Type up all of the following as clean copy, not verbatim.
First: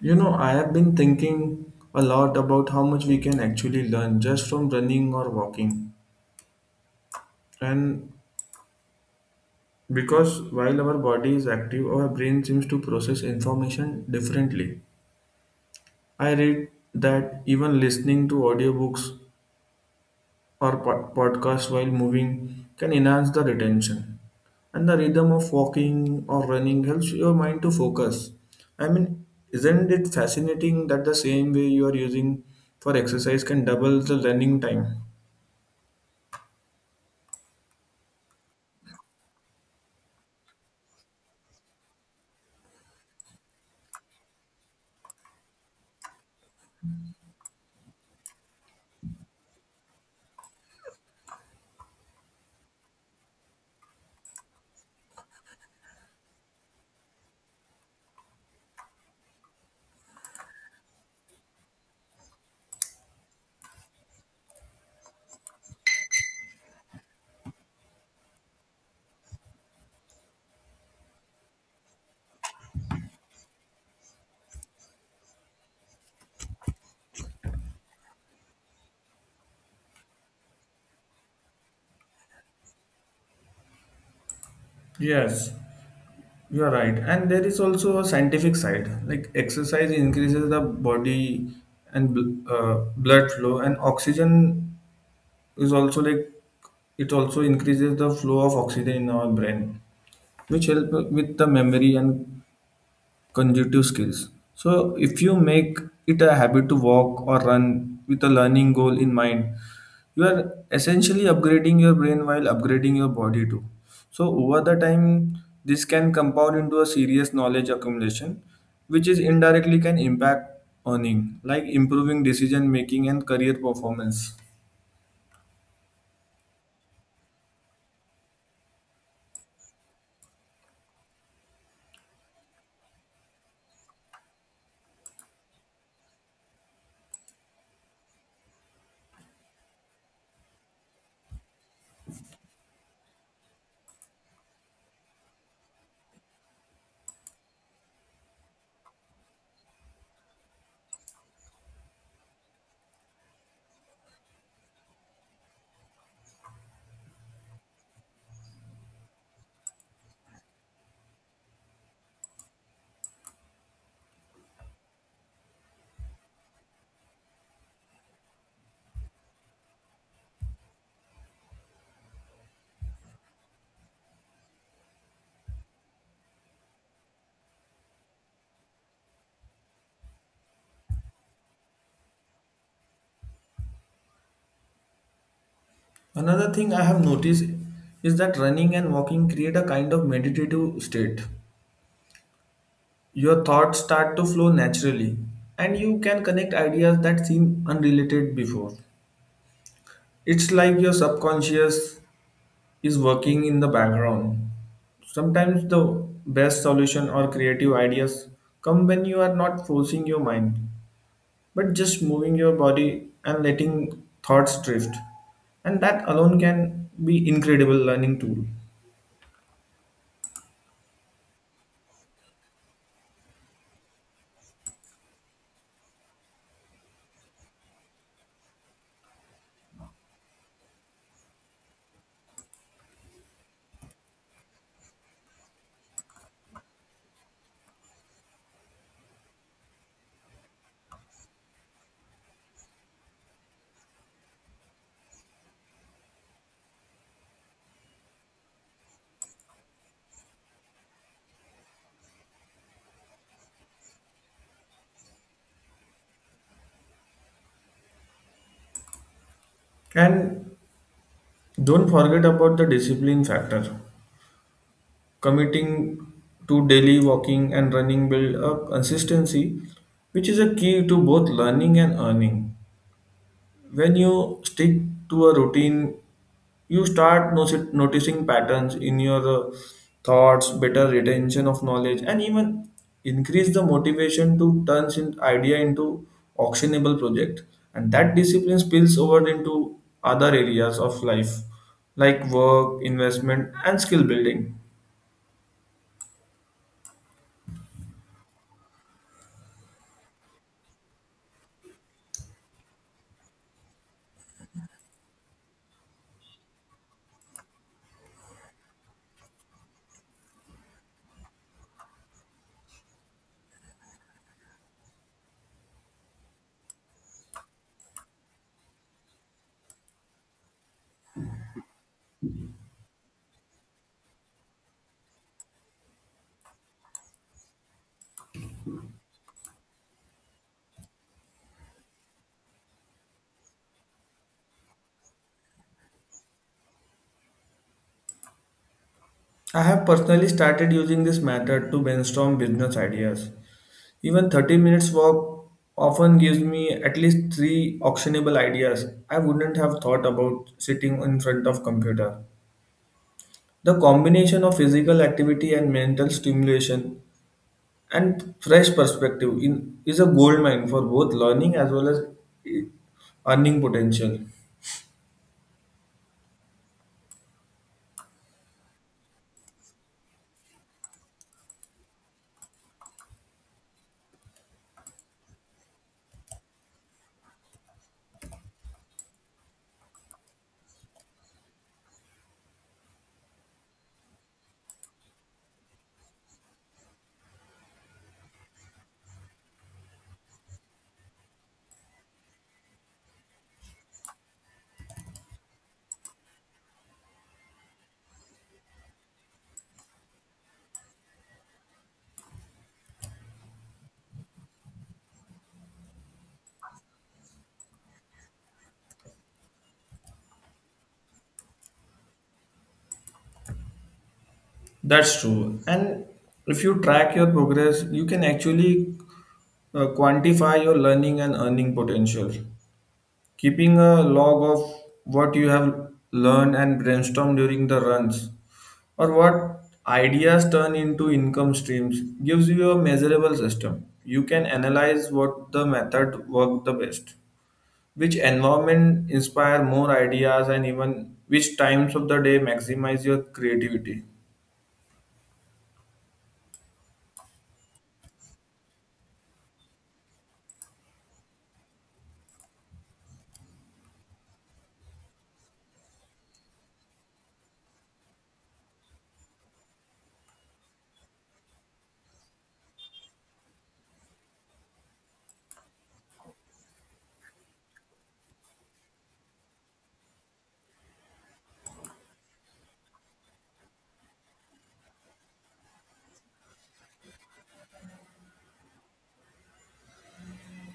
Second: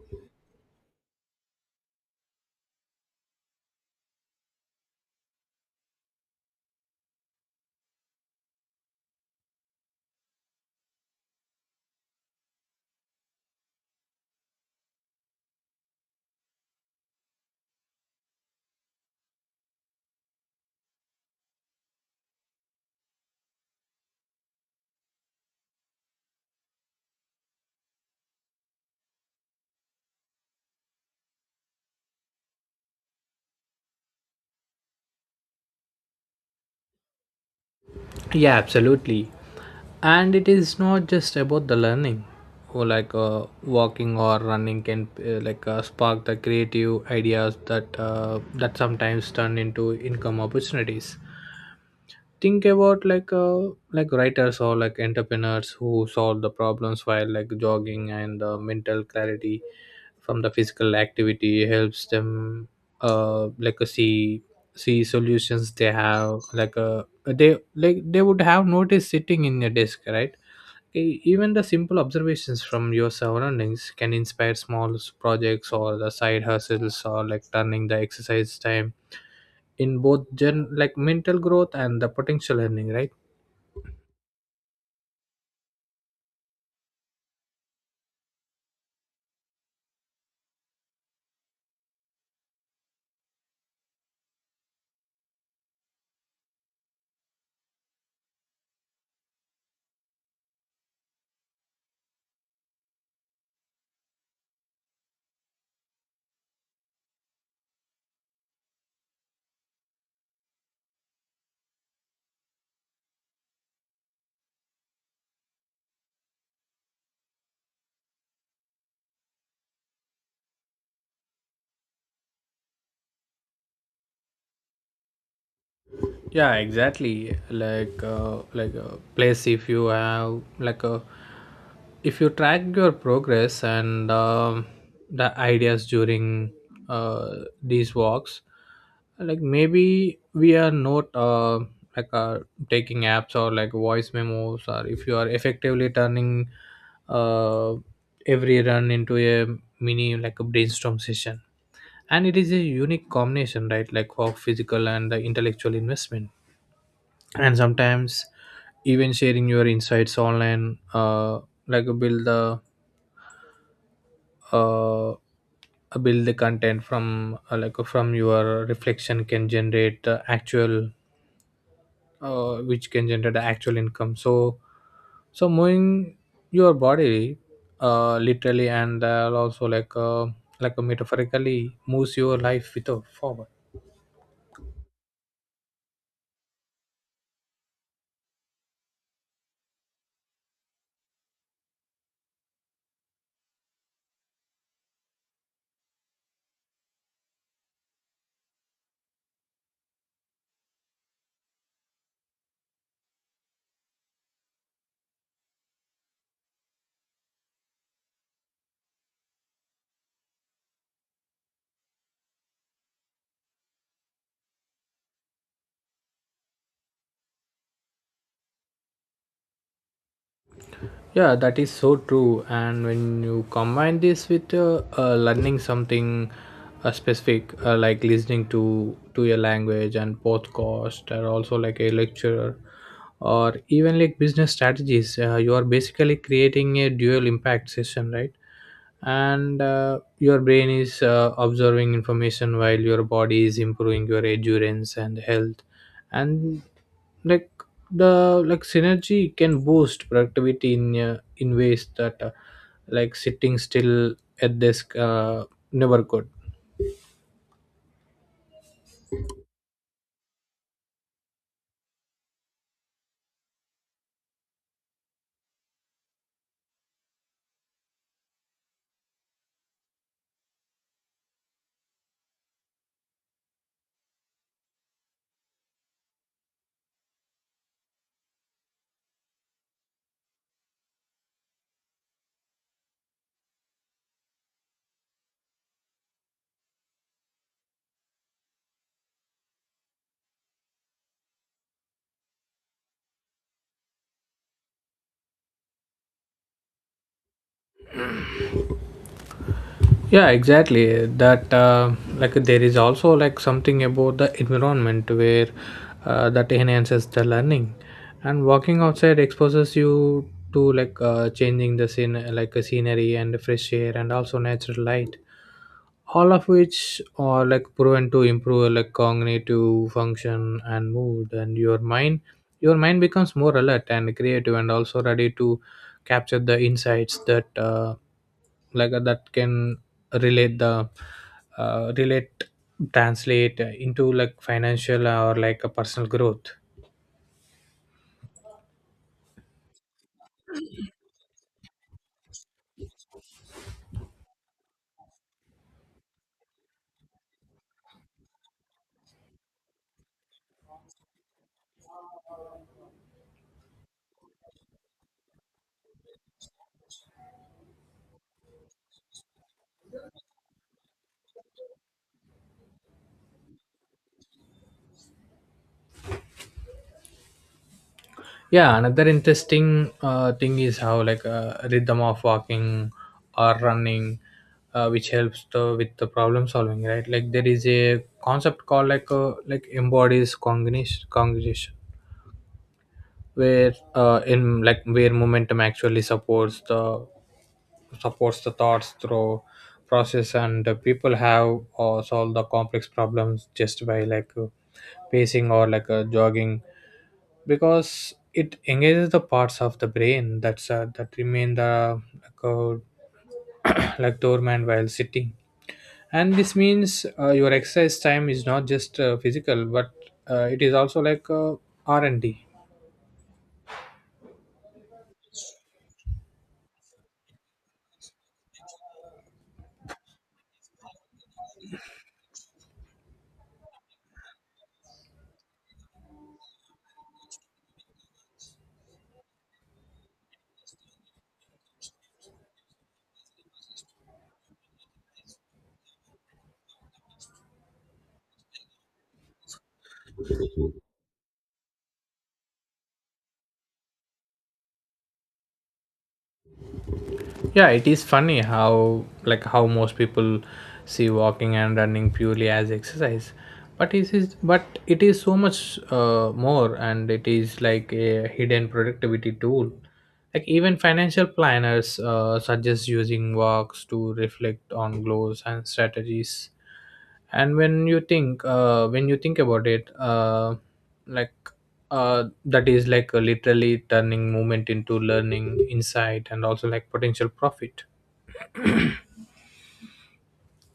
You know, I have been thinking a lot about how much we can actually learn just from running or walking. And because while our body is active, our brain seems to process information differently. I read that even listening to audiobooks or podcast while moving can enhance the retention. And the rhythm of walking or running helps your mind to focus. I mean, isn't it fascinating that the same way you are using for exercise can double the learning time? Yeah, absolutely. And it is not just about the learning, or like walking or running can spark the creative ideas that sometimes turn into income opportunities. Think about like writers or like entrepreneurs who solve the problems while like jogging, and mental clarity from the physical activity helps them, see see solutions they have they they would have noticed sitting in a desk, right? Even the simple observations from your surroundings can inspire small projects or the side hustles, or like turning the exercise time in both gen like mental growth and the potential learning, right? Yes, you are right. And there is also a scientific side. Like exercise increases the body and blood flow, and oxygen is also like it also increases the flow of oxygen in our brain, which help with the memory and cognitive skills. So if you make it a habit to walk or run with a learning goal in mind, you are essentially upgrading your brain while upgrading your body too. So over the time, this can compound into a serious knowledge accumulation, which is indirectly can impact earning, like improving decision making and career performance. Yeah, exactly. Like like a place, if you have like a, if you track your progress, and the ideas during uh, these walks, like maybe we are not like uh, taking apps or like voice memos, or if you are effectively turning uh, every run into a mini like a brainstorm session. And it is a unique combination, right? Like of physical and the intellectual investment. And sometimes even sharing your insights online, like uh, uh, build the content from like from your reflection can generate actual which can generate the actual income. So moving your body, literally, and also metaphorically moves your life with a forward. Another thing I have noticed is that running and walking create a kind of meditative state. Your thoughts start to flow naturally, and you can connect ideas that seem unrelated before. It's like your subconscious is working in the background. Sometimes the best solution or creative ideas come when you are not forcing your mind, but just moving your body and letting thoughts drift. And that alone can be incredible learning tool. Yeah, that is so true. And when you combine this with learning something specific, like listening to your language and podcast, or also like a lecturer, or even like business strategies, you are basically creating a dual impact session, right? And your brain is observing information while your body is improving your endurance and health. And like the like synergy can boost productivity in ways that like sitting still at desk never could. And don't forget about the discipline factor. Committing to daily walking and running build up consistency, which is a key to both learning and earning. When you stick to a routine, you start noticing patterns in your thoughts, better retention of knowledge, and even increase the motivation to turn an idea into actionable project. And that discipline spills over into other areas of life, like work, investment, and skill building. Yeah, exactly. that like there is also like something about the environment where that enhances the learning. And walking outside exposes you to changing the scene, like a scenery, and fresh air, and also natural light, all of which are like proven to improve like cognitive function and mood. And your mind, your mind becomes more alert and creative, and also ready to capture the insights that that can relate the relate translate into like financial or like a personal growth. I have personally started using this method to brainstorm business ideas. Even 30 minutes walk often gives me at least 3 actionable ideas I wouldn't have thought about sitting in front of computer. The combination of physical activity and mental stimulation and fresh perspective in, is a goldmine for both learning as well as eh, earning potential. Yeah, another interesting thing is how rhythm of walking or running, which helps the, with the problem solving, right? Like there is a concept called like embodies cognition cognition where in like where momentum actually supports the thoughts through process. And people have solved the complex problems just by pacing or jogging, because it engages the parts of the brain that's that remain the like, like dormant while sitting. And this means your exercise time is not just physical, but it is also R&D. That's true. And if you track your progress, you can actually quantify your learning and earning potential. Keeping a log of what you have learned and brainstorm during the runs, or what ideas turn into income streams, gives you a measurable system. You can analyze what the method worked the best, which environment inspire more ideas, and even which times of the day maximize your creativity. Yeah, it is funny how how most people see walking and running purely as exercise, but it is so much more. And it is like a hidden productivity tool. Like even financial planners suggest using walks to reflect on goals and strategies. And when you think about it, like that is like a literally turning movement into learning insight, and also like potential profit.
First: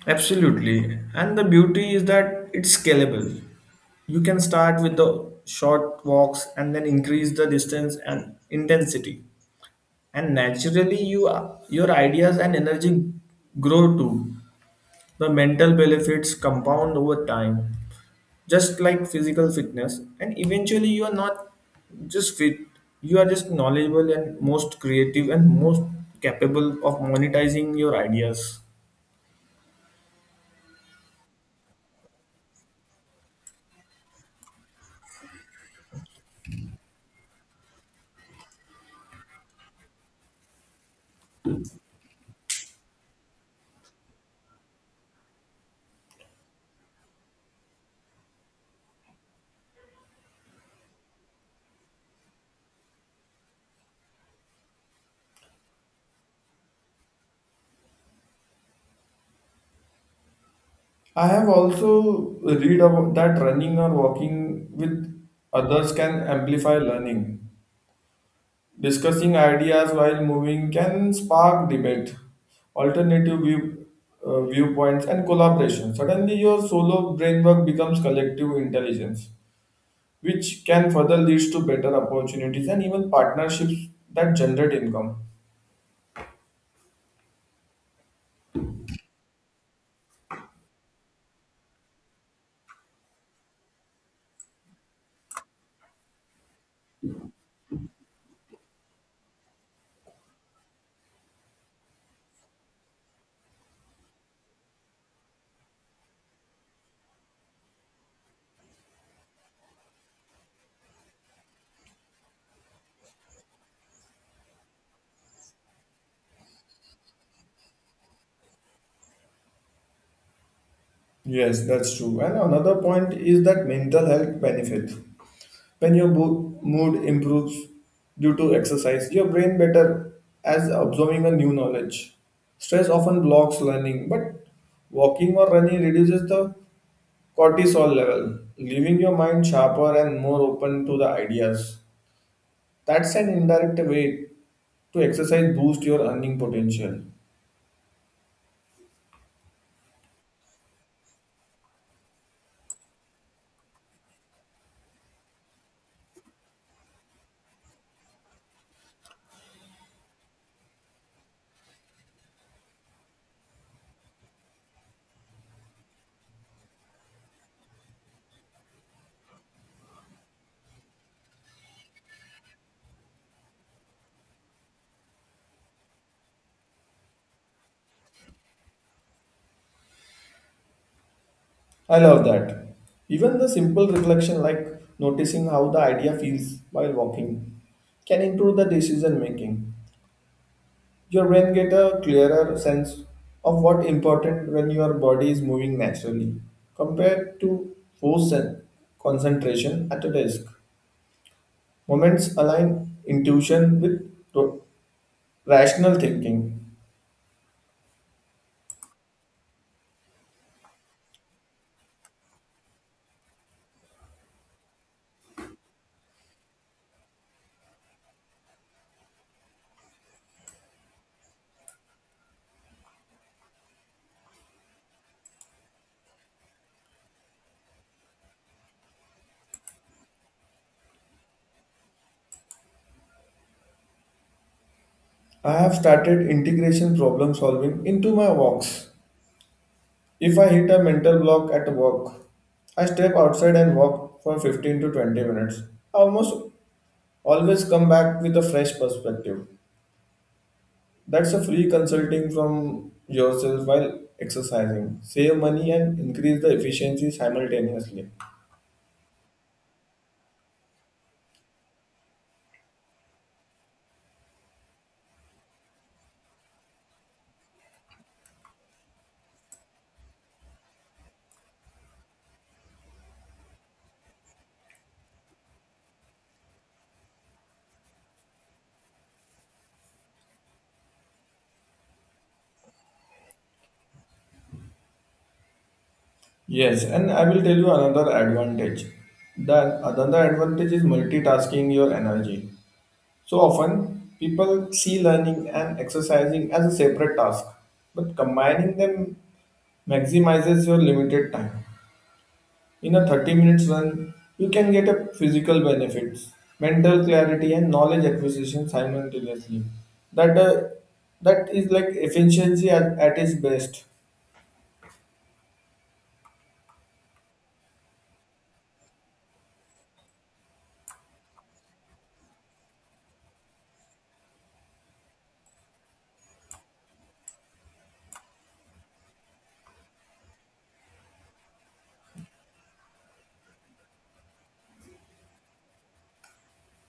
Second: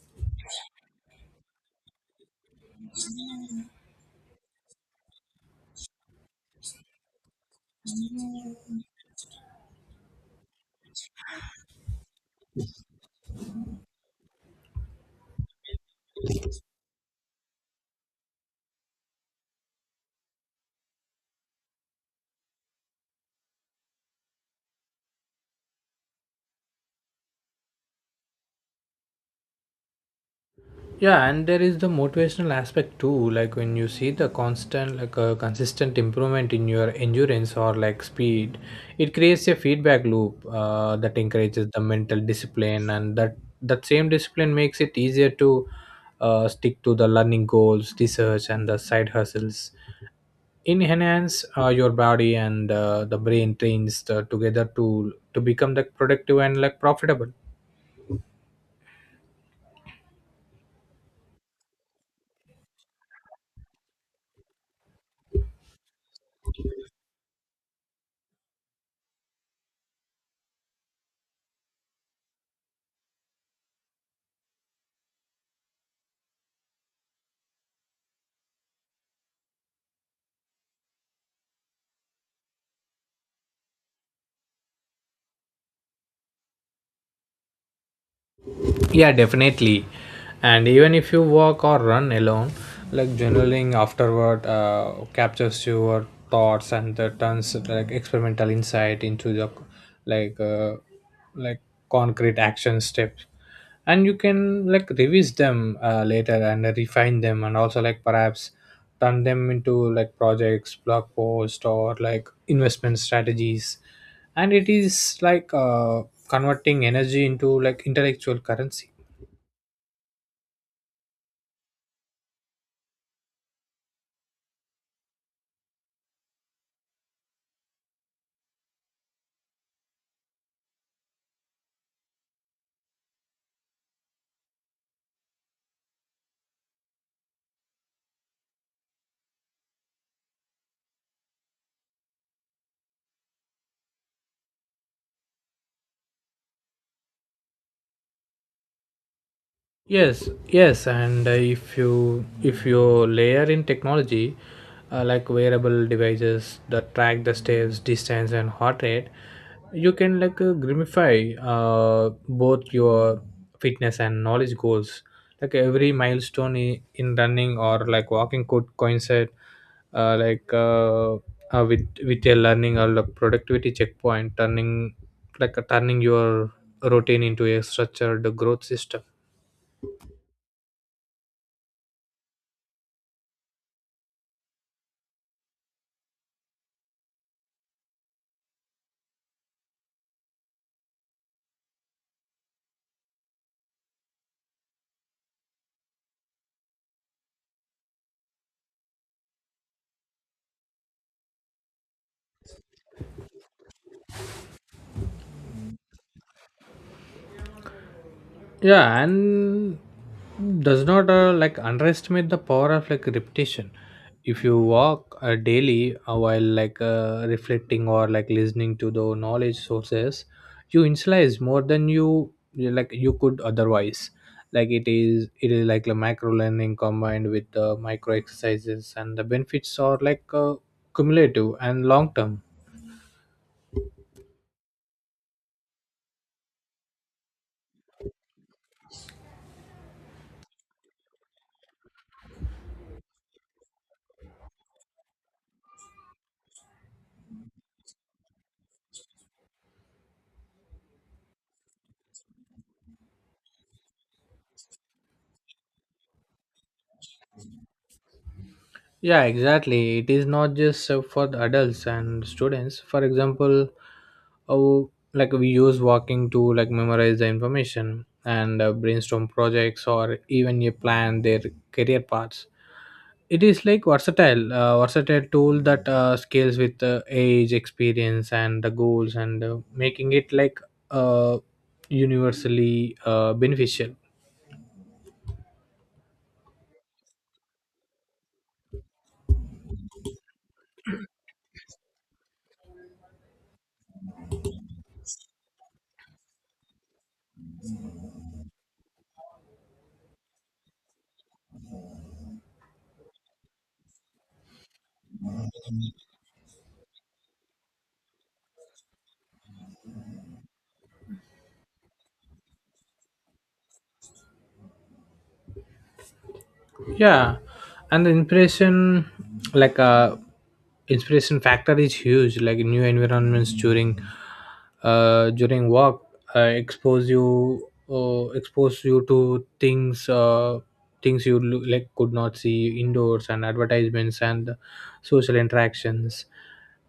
Absolutely. And the beauty is that it's scalable. You can start with the short walks and then increase the distance and intensity. And naturally you your ideas and energy grow too. The mental benefits compound over time, just like physical fitness. And eventually you are not just fit, you are just knowledgeable and most creative and most capable of monetizing your ideas. Yeah, and there is the motivational aspect too. Like when you see the constant, like a consistent improvement in your endurance or like speed, it creates a feedback loop that encourages the mental discipline. And that same discipline makes it easier to stick to the learning goals, research, and the side hustles, in enhance your body and the brain trains the, together to become the productive and like profitable. I have also read about that running or walking with others can amplify learning. Discussing ideas while moving can spark debate, alternative viewpoints, and collaboration. Suddenly, your solo brainwork becomes collective intelligence, which can further leads to better opportunities and even partnerships that generate income. Yeah, definitely. And even if you walk or run alone, like journaling afterward captures your thoughts and the turns like experimental insight into the like uh, like concrete action steps. And you can like revise them later and refine them, and also like perhaps turn them into like projects, blog posts, or like investment strategies. And it is converting energy into like intellectual currency. Yes, that's true. And another point is that mental health benefit. When your mood improves due to exercise, your brain better as absorbing a new knowledge. Stress often blocks learning, but walking or running reduces the cortisol level, leaving your mind sharper and more open to the ideas. That's an indirect way to exercise boost your earning potential. Yes, yes. And if you layer in technology, like wearable devices that track the steps, distance, and heart rate, you can grimify both your fitness and knowledge goals. Like every milestone in running or like walking could coincide, uh, like uh, with a learning or like productivity checkpoint, turning turning your routine into a structured growth system. I love that. Even the simple reflection like noticing how the idea feels while walking can improve the decision making. Your brain get a clearer sense of what important when your body is moving naturally compared to force and concentration at a desk moments align intuition with ro- rational thinking. Yeah, and does not like underestimate the power of like repetition. If you walk daily, while like reflecting or like listening to the knowledge sources, you internalize more than like you could otherwise. It is like the macro learning combined with the micro exercises, and the benefits are cumulative and long term. I have started integration problem solving into my walks. If I hit a mental block at work, I step outside and walk for 15 to 20 minutes. I almost always come back with a fresh perspective. That's a free consulting from yourself while exercising. Save money and increase the efficiency simultaneously. Yeah, exactly. It is not just for the adults and students. For example, oh, like we use walking to like memorize the information, and brainstorm projects, or even you plan their career paths. It is like versatile, versatile tool that scales with age, experience, and the goals, and making it uh, universally beneficial. Yes, and I will tell you another advantage. The another advantage is multitasking your energy. So often people see learning and exercising as a separate task, but combining them maximizes your limited time. In a 30 minutes run, you can get a physical benefits, mental clarity and knowledge acquisition simultaneously. That uh, that is like efficiency at its best. Yeah, and the inspiration, like uh inspiration factor is huge. Like new environments during during work expose you, expose you to things, things you could not see indoors, and advertisements, and social interactions,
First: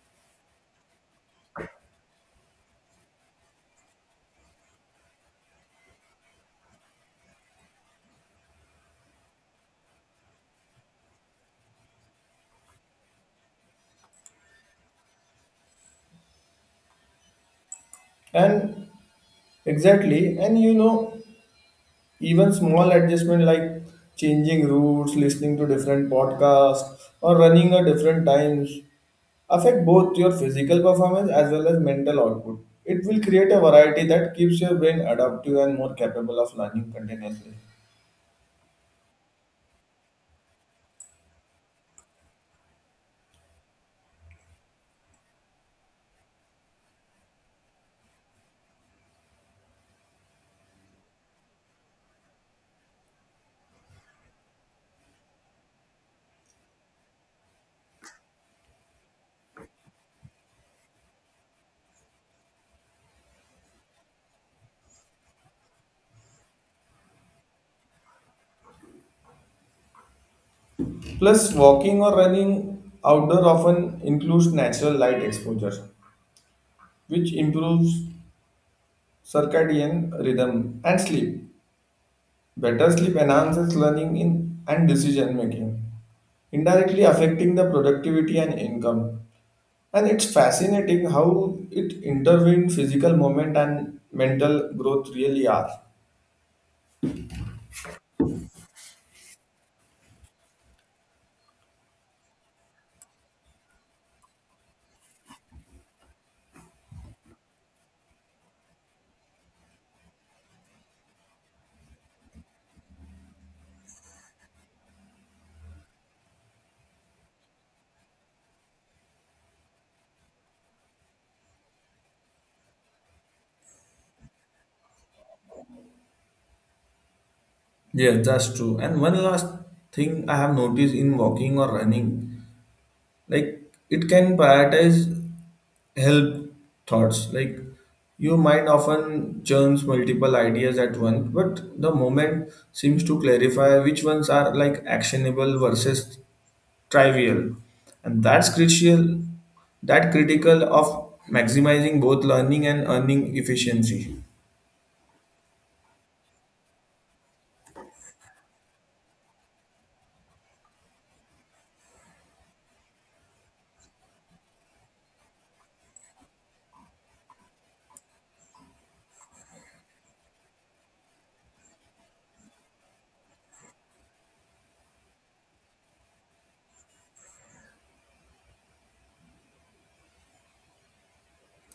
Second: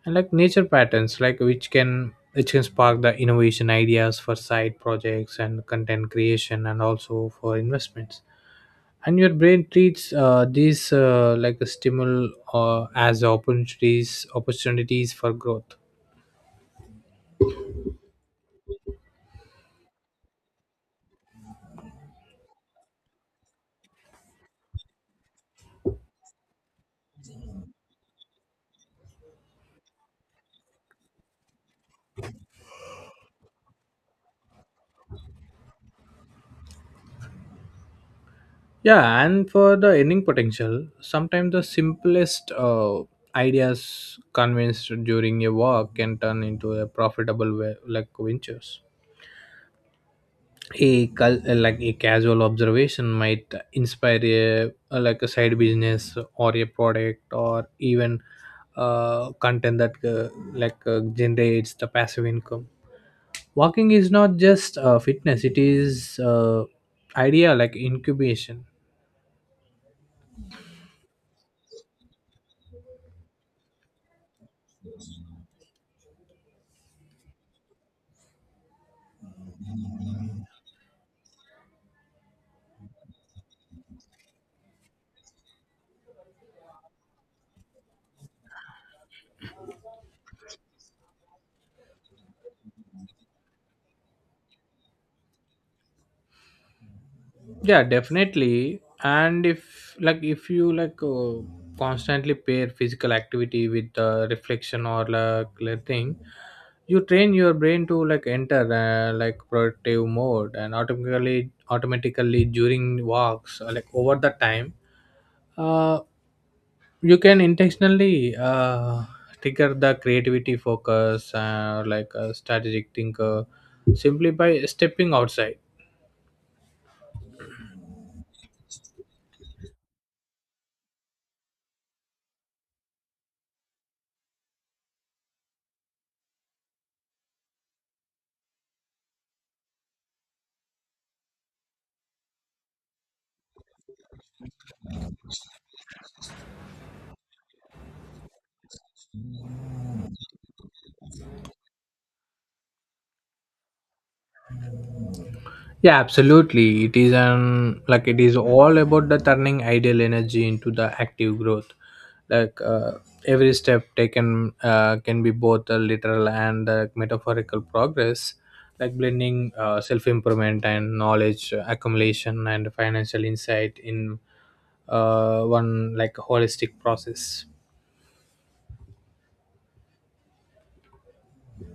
and like nature patterns, which can spark the innovation ideas for side projects, and content creation, and also for investments. And your brain treats these, like a stimulus, as opportunities for growth. And exactly, and you know, even small adjustment like changing routes, listening to different podcasts, or running at different times affect both your physical performance as well as mental output. It will create a variety that keeps your brain adaptive and more capable of learning continuously. Yeah, and for the earning potential, sometimes the simplest ideas convinced during a walk can turn into a profitable way, like ventures. A like a casual observation might inspire a like a side business, or a product, or even content that generates the passive income. Walking is not just fitness, it is idea like incubation. Plus, walking or running outdoor often includes natural light exposure, which improves circadian rhythm and sleep. Better sleep enhances learning in and decision making, indirectly affecting the productivity and income. And it's fascinating how it intervened physical movement and mental growth really are. Yeah, definitely. And if you constantly pair physical activity with reflection or like thing, you train your brain to like enter like productive mode, and automatically during walks or, like over the time, uh, you can intentionally trigger the creativity focus, like a strategic thinker, simply by stepping outside. Yes, that's true. And one last thing I have noticed in walking or running, like it can prioritize help thoughts. Like your mind often churns multiple ideas at once, but the moment seems to clarify which ones are like actionable versus trivial, and that's crucial, that critical of maximizing both learning and earning efficiency. Yeah, absolutely. It is an like it is all about the turning ideal energy into the active growth. like uh, every step taken can be both a literal and a metaphorical progress, like blending self improvement, and knowledge accumulation, and financial insight in one like holistic process.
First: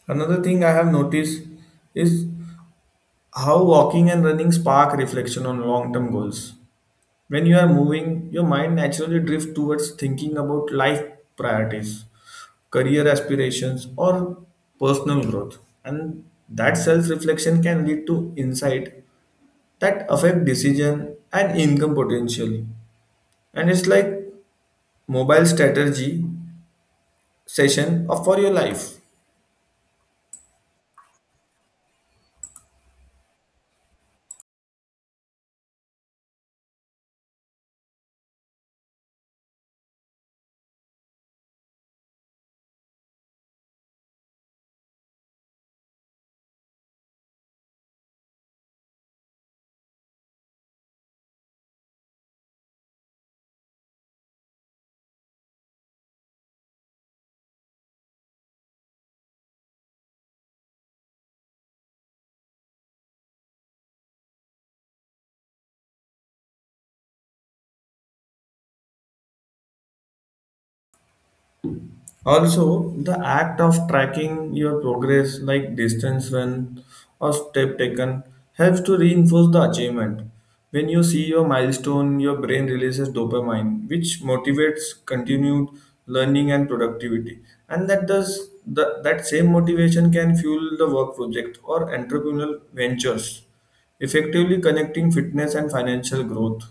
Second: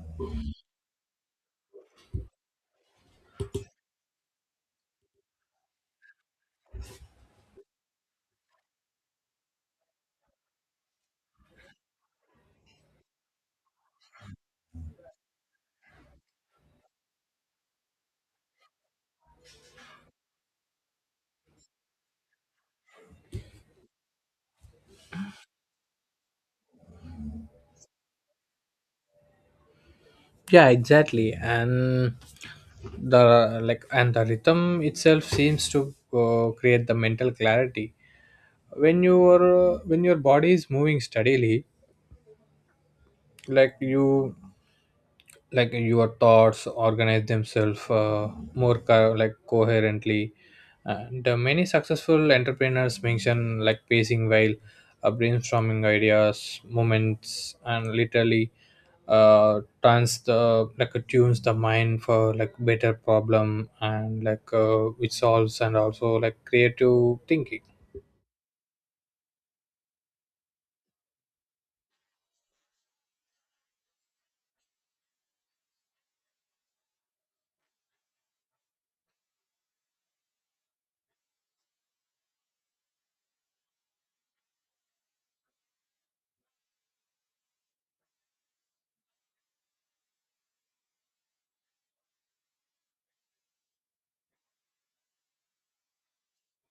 Another thing I have noticed is how walking and running spark reflection on long term goals. When you are moving, your mind naturally drifts towards thinking about life priorities, career aspirations, or personal growth. And that self reflection can lead to insight that affect decision and income potential. And it's like mobile strategy session of- for your life. Yeah, exactly. And the like and the rhythm itself seems to create the mental clarity. When your body is moving steadily, like you like your thoughts organize themselves, more like coherently. And many successful entrepreneurs mention like pacing while brainstorming ideas moments, and literally turns the tunes the mind for like better problem and which solves, and also like creative thinking. Also, the act of tracking your progress, like distance run or step taken, helps to reinforce the achievement. When you see your milestone, your brain releases dopamine, which motivates continued learning and productivity. And that does the, that same motivation can fuel the work project or entrepreneurial ventures, effectively connecting fitness and financial growth.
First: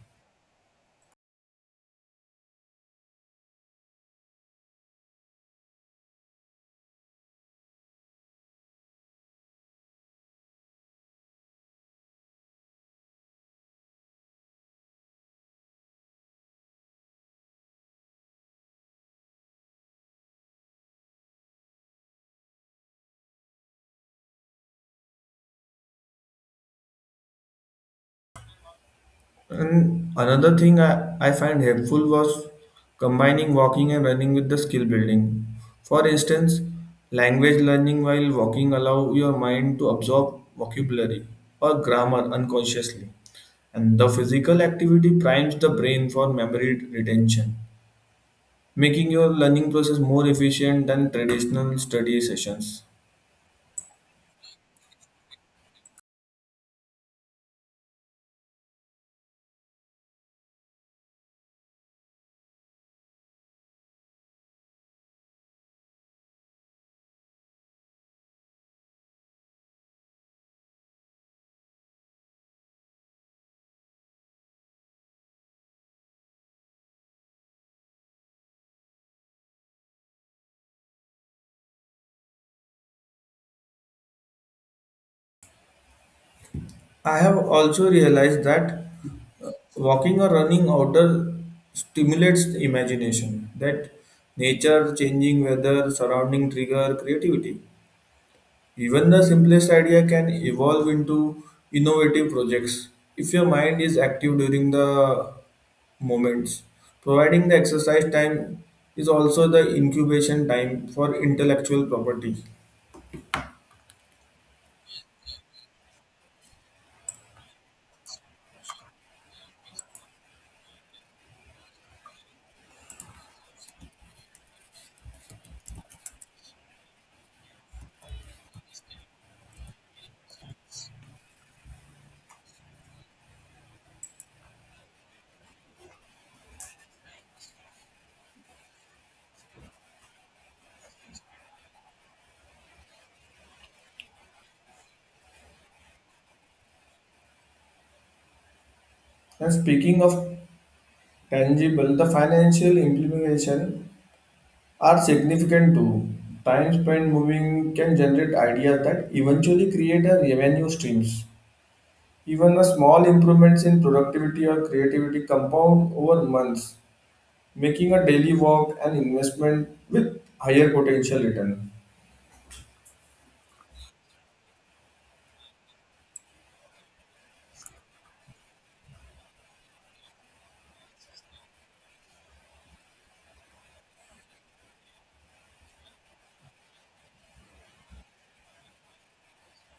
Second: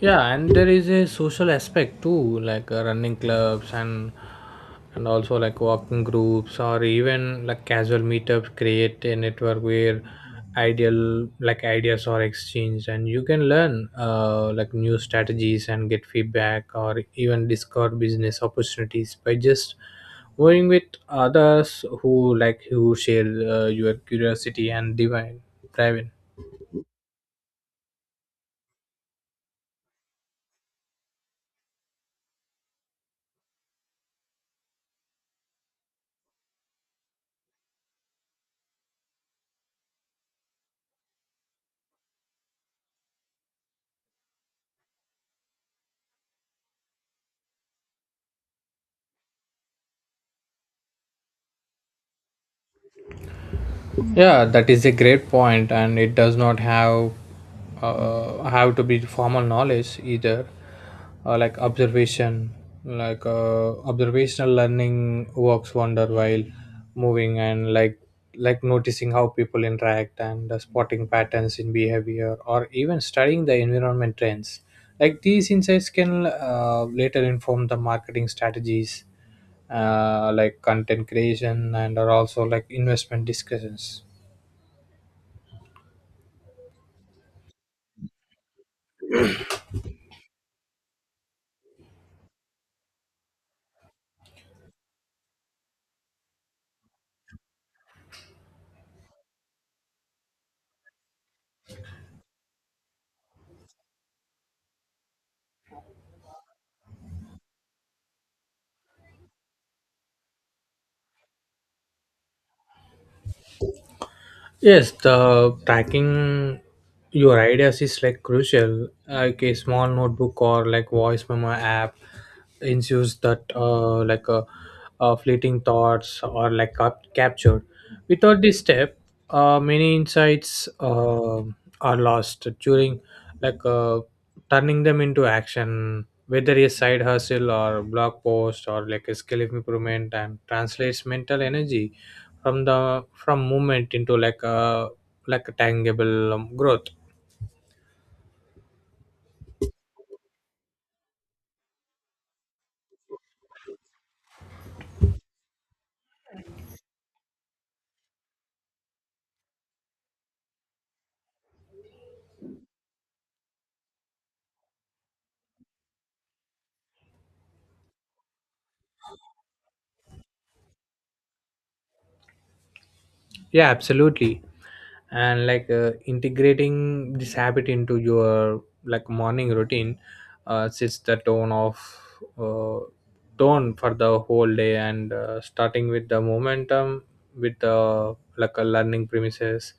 Yeah, and there is a social aspect too. Running clubs, and also like walking groups, or even like casual meetups create a network where ideal like ideas are exchanged. And you can learn like new strategies and get feedback, or even discover business opportunities by just going with others who share your curiosity and divine driving. And another thing I find helpful was combining walking and running with the skill building. For instance, language learning while walking allow your mind to absorb vocabulary or grammar unconsciously. And the physical activity primes the brain for memory retention, making your learning process more efficient than traditional study sessions. Yeah, that is a great point, and it does not have to be formal knowledge either, like observation, observational learning works wonder while moving, and noticing how people interact, and spotting patterns in behavior, or even studying the environment trends. Like these insights can later inform the marketing strategies, like content creation, and are also like investment discussions. I have also realized that uh, walking or running outdoor stimulates the imagination, that nature, changing weather, surrounding trigger creativity. Even the simplest idea can evolve into innovative projects if your mind is active during the moments. Providing the exercise time is also the incubation time for intellectual property. Yes, the tracking your ideas is like crucial. Like a small notebook or like voice memo app ensures that fleeting thoughts or like captured. Without this step, many insights are lost during like uh, turning them into action. Whether a side hustle or blog post or like a skill improvement and translates mental energy from the from movement into like a tangible growth. And speaking of tangible, the financial implication are significant too. Time spent moving can generate ideas that eventually create a revenue streams. Even a small improvements in productivity or creativity compound over months, making a daily walk an investment with higher potential return. Yeah, absolutely, and integrating this habit into your like morning routine sets the uh, tone for the whole day, and starting with the momentum with the like a learning premises.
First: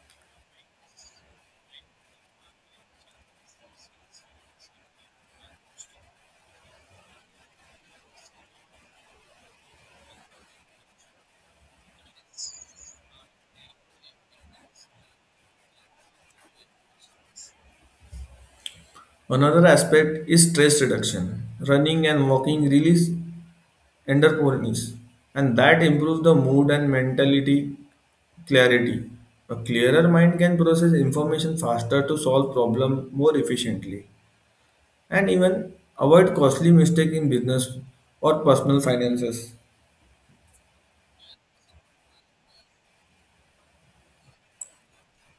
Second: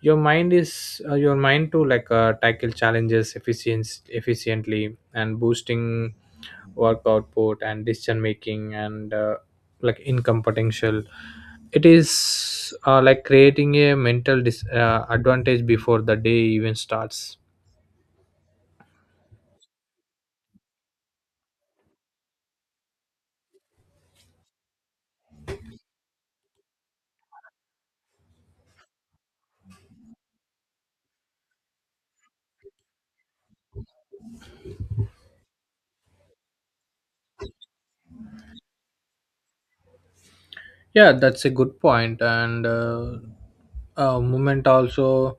Your mind is your mind to tackle challenges efficiency efficiently and boosting work output and decision making and like income potential. It is like creating a mental advantage before the day even starts. Another aspect is stress reduction. Running and walking release entrepreneurs, and that improves the mood and mentality clarity. A clearer mind can process information faster to solve problem more efficiently and even avoid costly mistake in business or personal finances. Yeah, that's a good point, and movement also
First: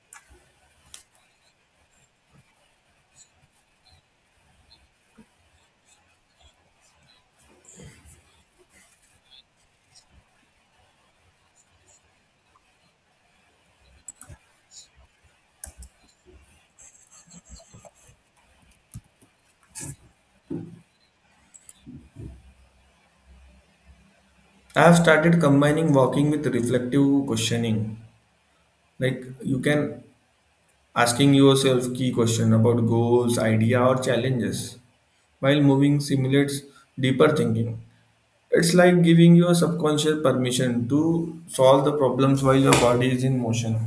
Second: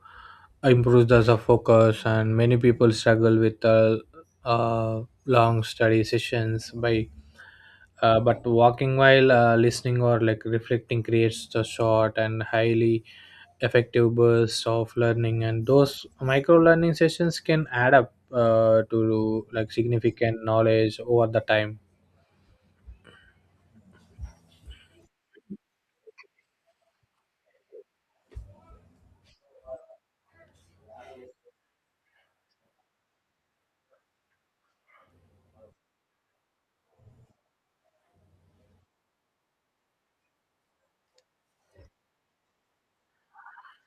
improves the focus. And many people struggle with long study sessions, but walking while listening or like reflecting creates the short and highly effective bursts of learning. And those micro learning sessions can add up to like significant knowledge over the time. I have started combining walking with reflective questioning. Like you can asking yourself key question about goals idea or challenges while moving simulates deeper thinking. It's like giving your subconscious permission to solve the problems while your body is in motion.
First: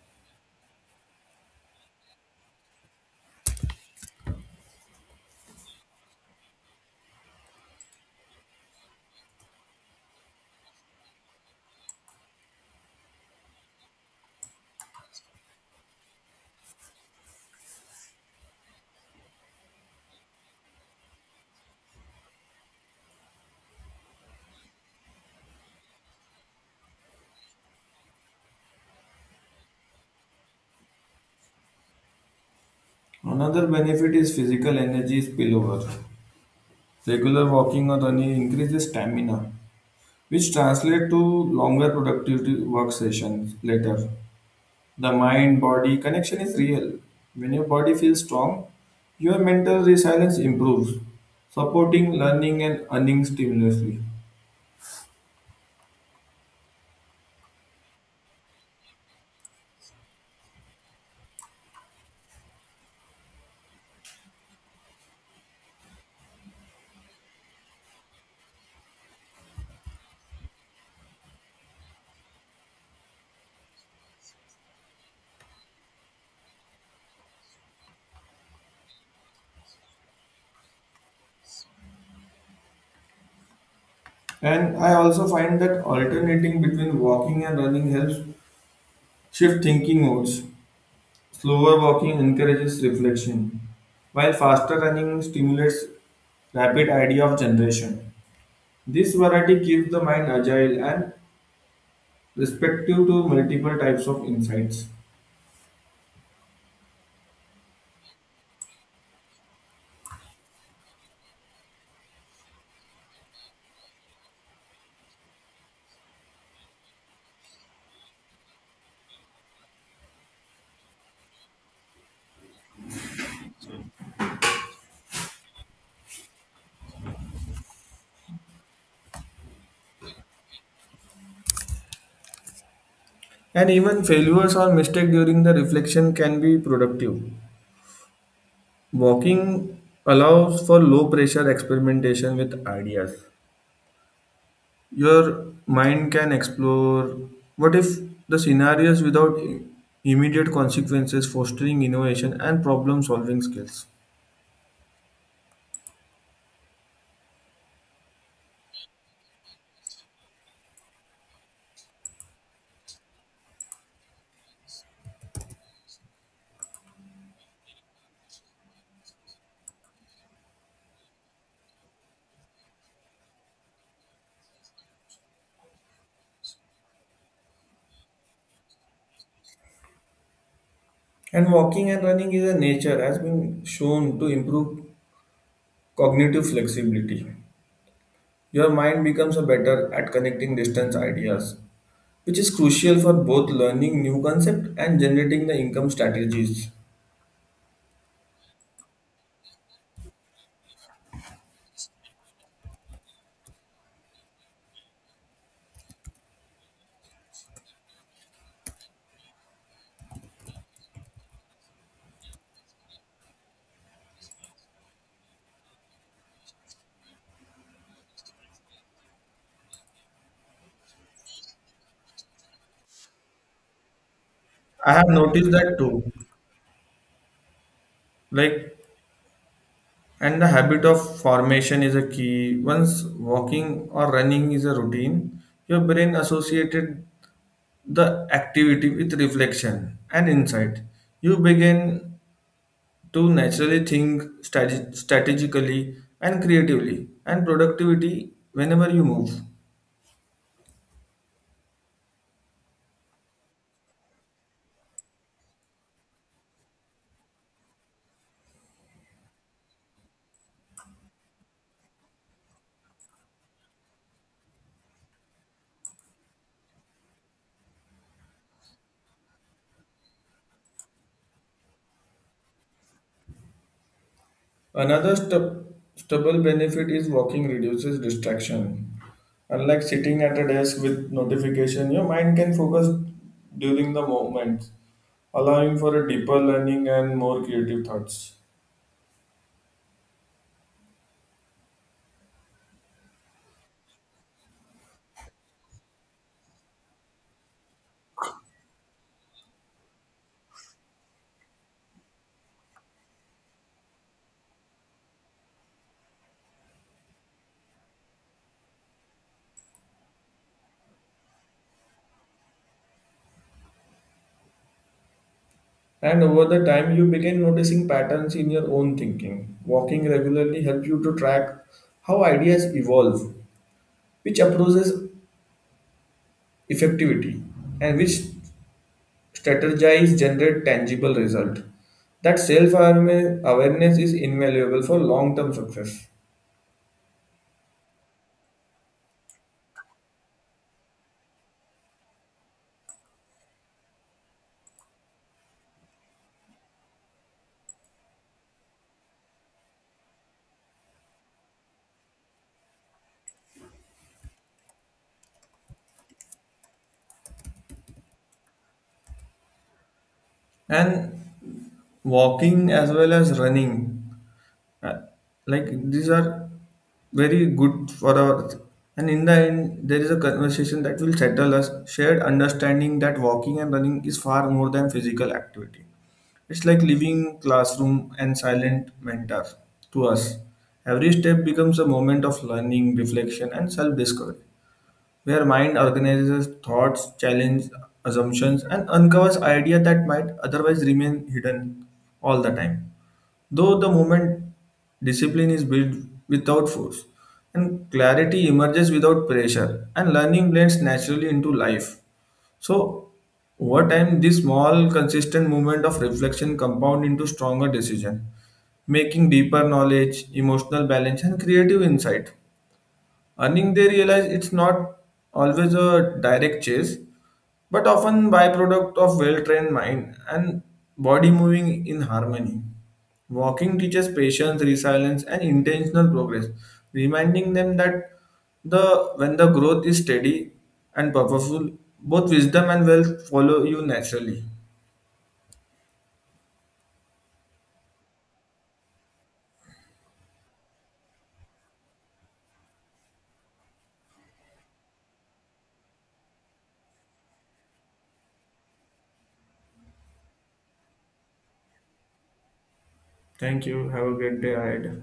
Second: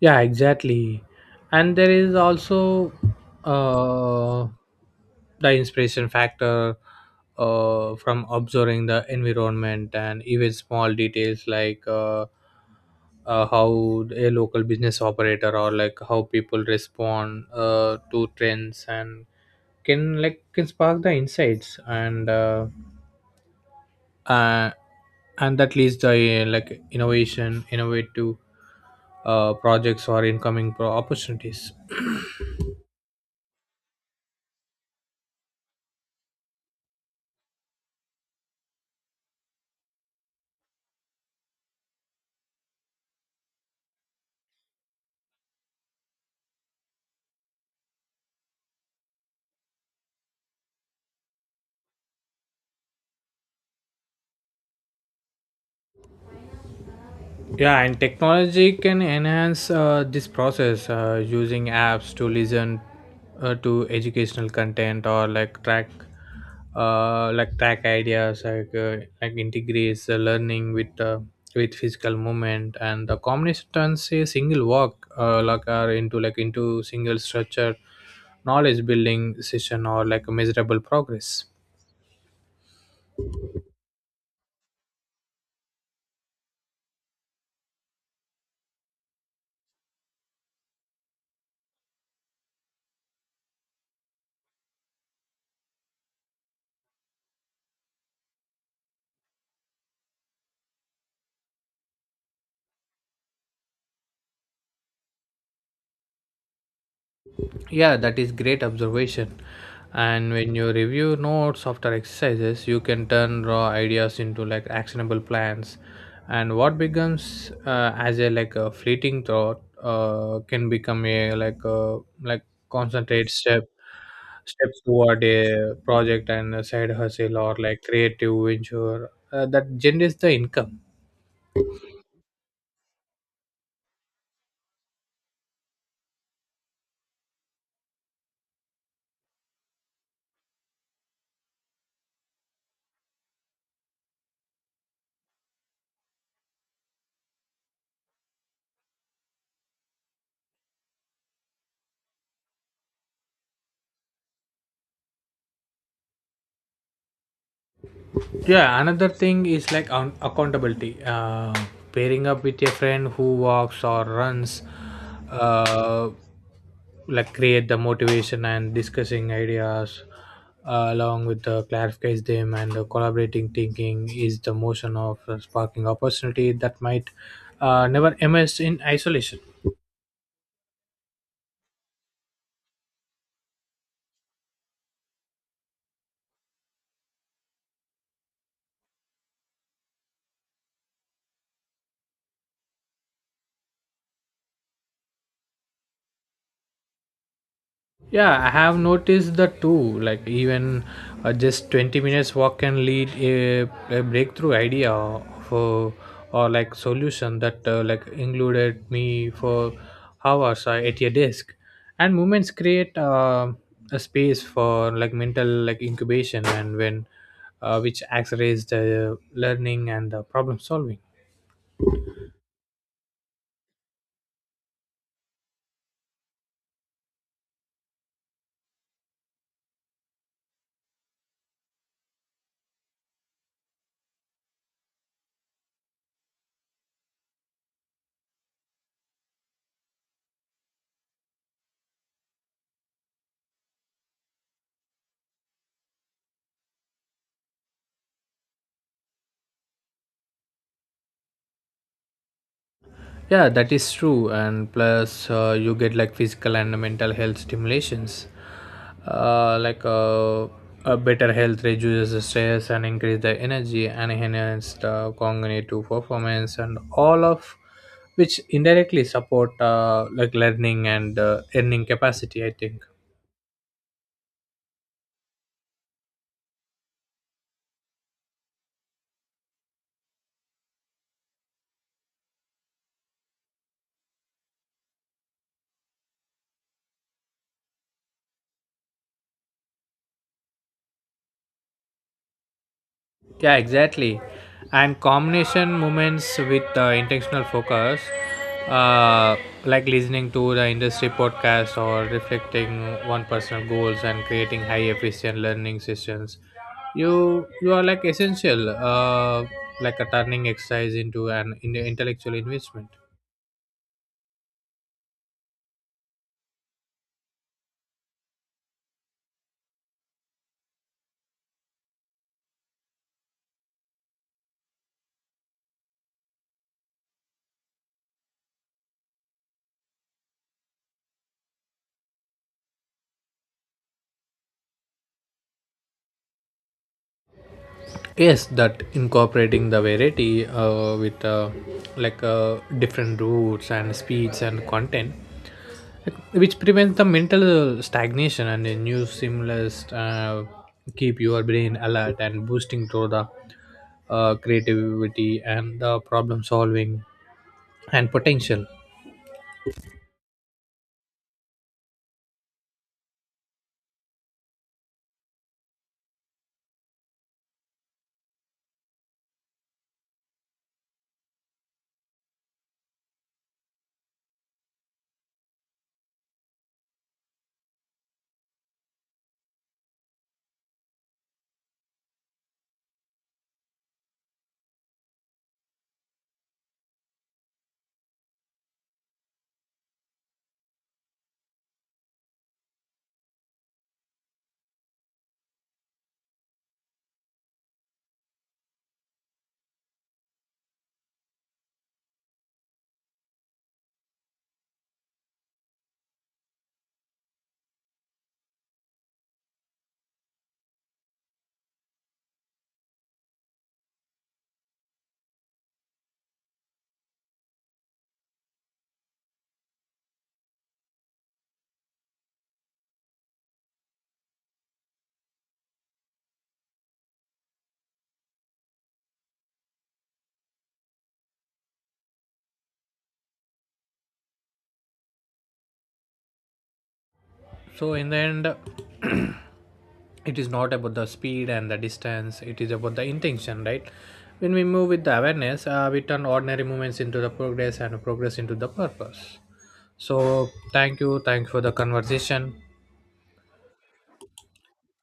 Yeah, exactly. And there is also uh, the inspiration factor from observing the environment and even small details like how a local business operator or like how people respond to trends and can like can spark the insights and. uh, and that leads to like innovation innovative projects or incoming opportunities. Another benefit is physical energy spillover. Regular walking or running increases stamina, which translates to longer productive work sessions later. The mind body connection is real. When your body feels strong, your mental resilience improves, supporting learning and earning stimulously. Yeah, and technology can enhance this process, using apps to listen to educational content or like like track ideas, like integrates the learning with physical movement, and the combination turns a single work like are into into single structure, knowledge building session or like a measurable progress. And I also find that alternating between walking and running helps shift thinking modes. Slower walking encourages reflection, while faster running stimulates rapid idea of generation. This variety keeps the mind agile and respective to multiple types of insights. Yeah, that is great observation. And when you review notes after exercises, you can turn raw ideas into like actionable plans. And what becomes as a like a fleeting thought can become a like concentrate steps toward a project and a side hustle or like creative venture that generates the income. And even failures or mistake during the reflection can be productive. Walking allows for low pressure experimentation with ideas. Your mind can explore what if the scenarios without immediate consequences, fostering innovation and problem solving skills. Yeah, another thing is like accountability, pairing up with a friend who walks or runs uh, like create the motivation, and discussing ideas along with the clarifies them, and the collaborating thinking is the motion of sparking opportunity that might never emerge in isolation. And walking and running is a nature has been shown to improve cognitive flexibility. Your mind becomes a better at connecting distance ideas, which is crucial for both learning new concepts and generating the income strategies. Yeah, I have noticed the two. Like even just 20 minutes walk can lead a breakthrough idea for or like solution that like included me for hours at your desk. And movements create a space for like mental like incubation and when which accelerates the learning and the problem solving. I have noticed that too. Like, and the habit of formation is a key. Once walking or running is a routine, your brain associated the activity with reflection and insight. You begin to naturally think strategically and creatively and productivity whenever you move. Yeah, that is true. And plus, you get like physical and mental health stimulations. Uh, like uh, a better health reduces the stress and increase the energy and enhance the cognitive performance, and all of which indirectly support like learning and earning capacity, I think. Another stubble benefit is walking reduces distraction. Unlike sitting at a desk with notification, your mind can focus during the moment, allowing for a deeper learning and more creative thoughts. Yeah, exactly. And combination moments with intentional focus, uh, like listening to the industry podcast or reflecting on personal goals and creating high efficient learning sessions. You are like essential, like a turning exercise into an intellectual investment. And over the time, you begin noticing patterns in your own thinking. Walking regularly helps you to track how ideas evolve, which approaches effectivity, and which strategize, generate tangible result. That self-awareness is invaluable for long-term success. Yes, that incorporating the variety with different routes and speeds and content. Like, which prevents the mental stagnation, and a new stimulus keep your brain alert and boosting to the creativity and the problem solving and potential. And walking as well as running, uh, like these are very good for our, and in the end there is a conversation that will settle us shared understanding that walking and running is far more than physical activity. It's like living classroom and silent mentor to us. Every step becomes a moment of learning reflection and self-discovery, where mind organizes thoughts challenges assumptions and uncovers ideas that might otherwise remain hidden all the time. Though the moment discipline is built without force, and clarity emerges without pressure, and learning blends naturally into life. So, over time, this small, consistent movement of reflection compound into stronger decision, making deeper knowledge, emotional balance, and creative insight. Earning, they realize it's not always a direct chase, but often byproduct of well-trained mind and body moving in harmony. Walking teaches patience, resilience, and intentional progress, reminding them that the when the growth is steady and purposeful, both wisdom and wealth follow you naturally. So in the end, it is not about the speed and the distance, it is about the intention, right? When we move with the awareness, we turn ordinary moments into the progress and progress into the purpose. So thank you, thanks for the conversation. Thank you. Have a great day ahead.